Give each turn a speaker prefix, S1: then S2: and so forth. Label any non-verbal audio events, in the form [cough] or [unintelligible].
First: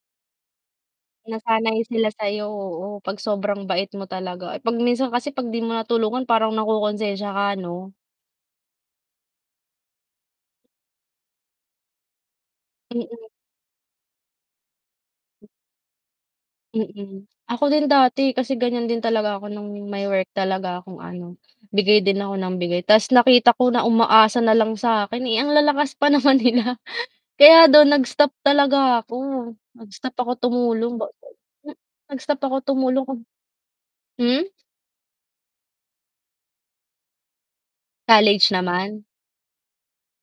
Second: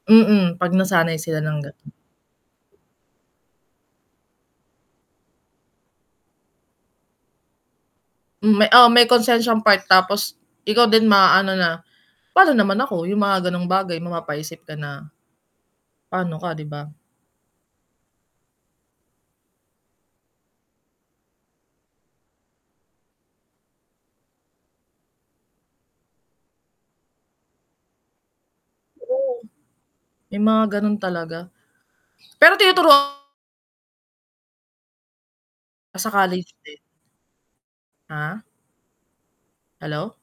S1: Mm, 'pag nasanay sila ng
S2: Nasanay
S1: gano'n.
S2: sila sa'yo, oo, 'pag sobrang bait mo talaga, eh. 'Pag minsan kasi 'pag 'di mo natulungan parang nakokonsensiya ka 'no?
S1: Hmm, may oh, may konsensiyang part tapos ikaw din maaano na, "Pa'no naman ako?" Yung
S2: Mm.
S1: mga gano'ng bagay. Mapapaisip ka na pa'no ka, 'di ba?
S2: Mm. Ako din dati kasi ganyan din talaga ako no'ng may work talaga akong ano, bigay din ako ng bigay ta's nakita ko na umaasa na lang sa'kin, eh, ang lalakas pa naman nila. Kaya do'n nag-stop talaga ako.
S1: True.
S2: Nag-stop ako
S1: May mga gano'n
S2: tumulong ba
S1: talaga.
S2: [unintelligible] nag-stop ako
S1: Pero tinuturu
S2: tumulong, hmm?
S1: Nasa college din. Ah?
S2: College naman.
S1: Hello?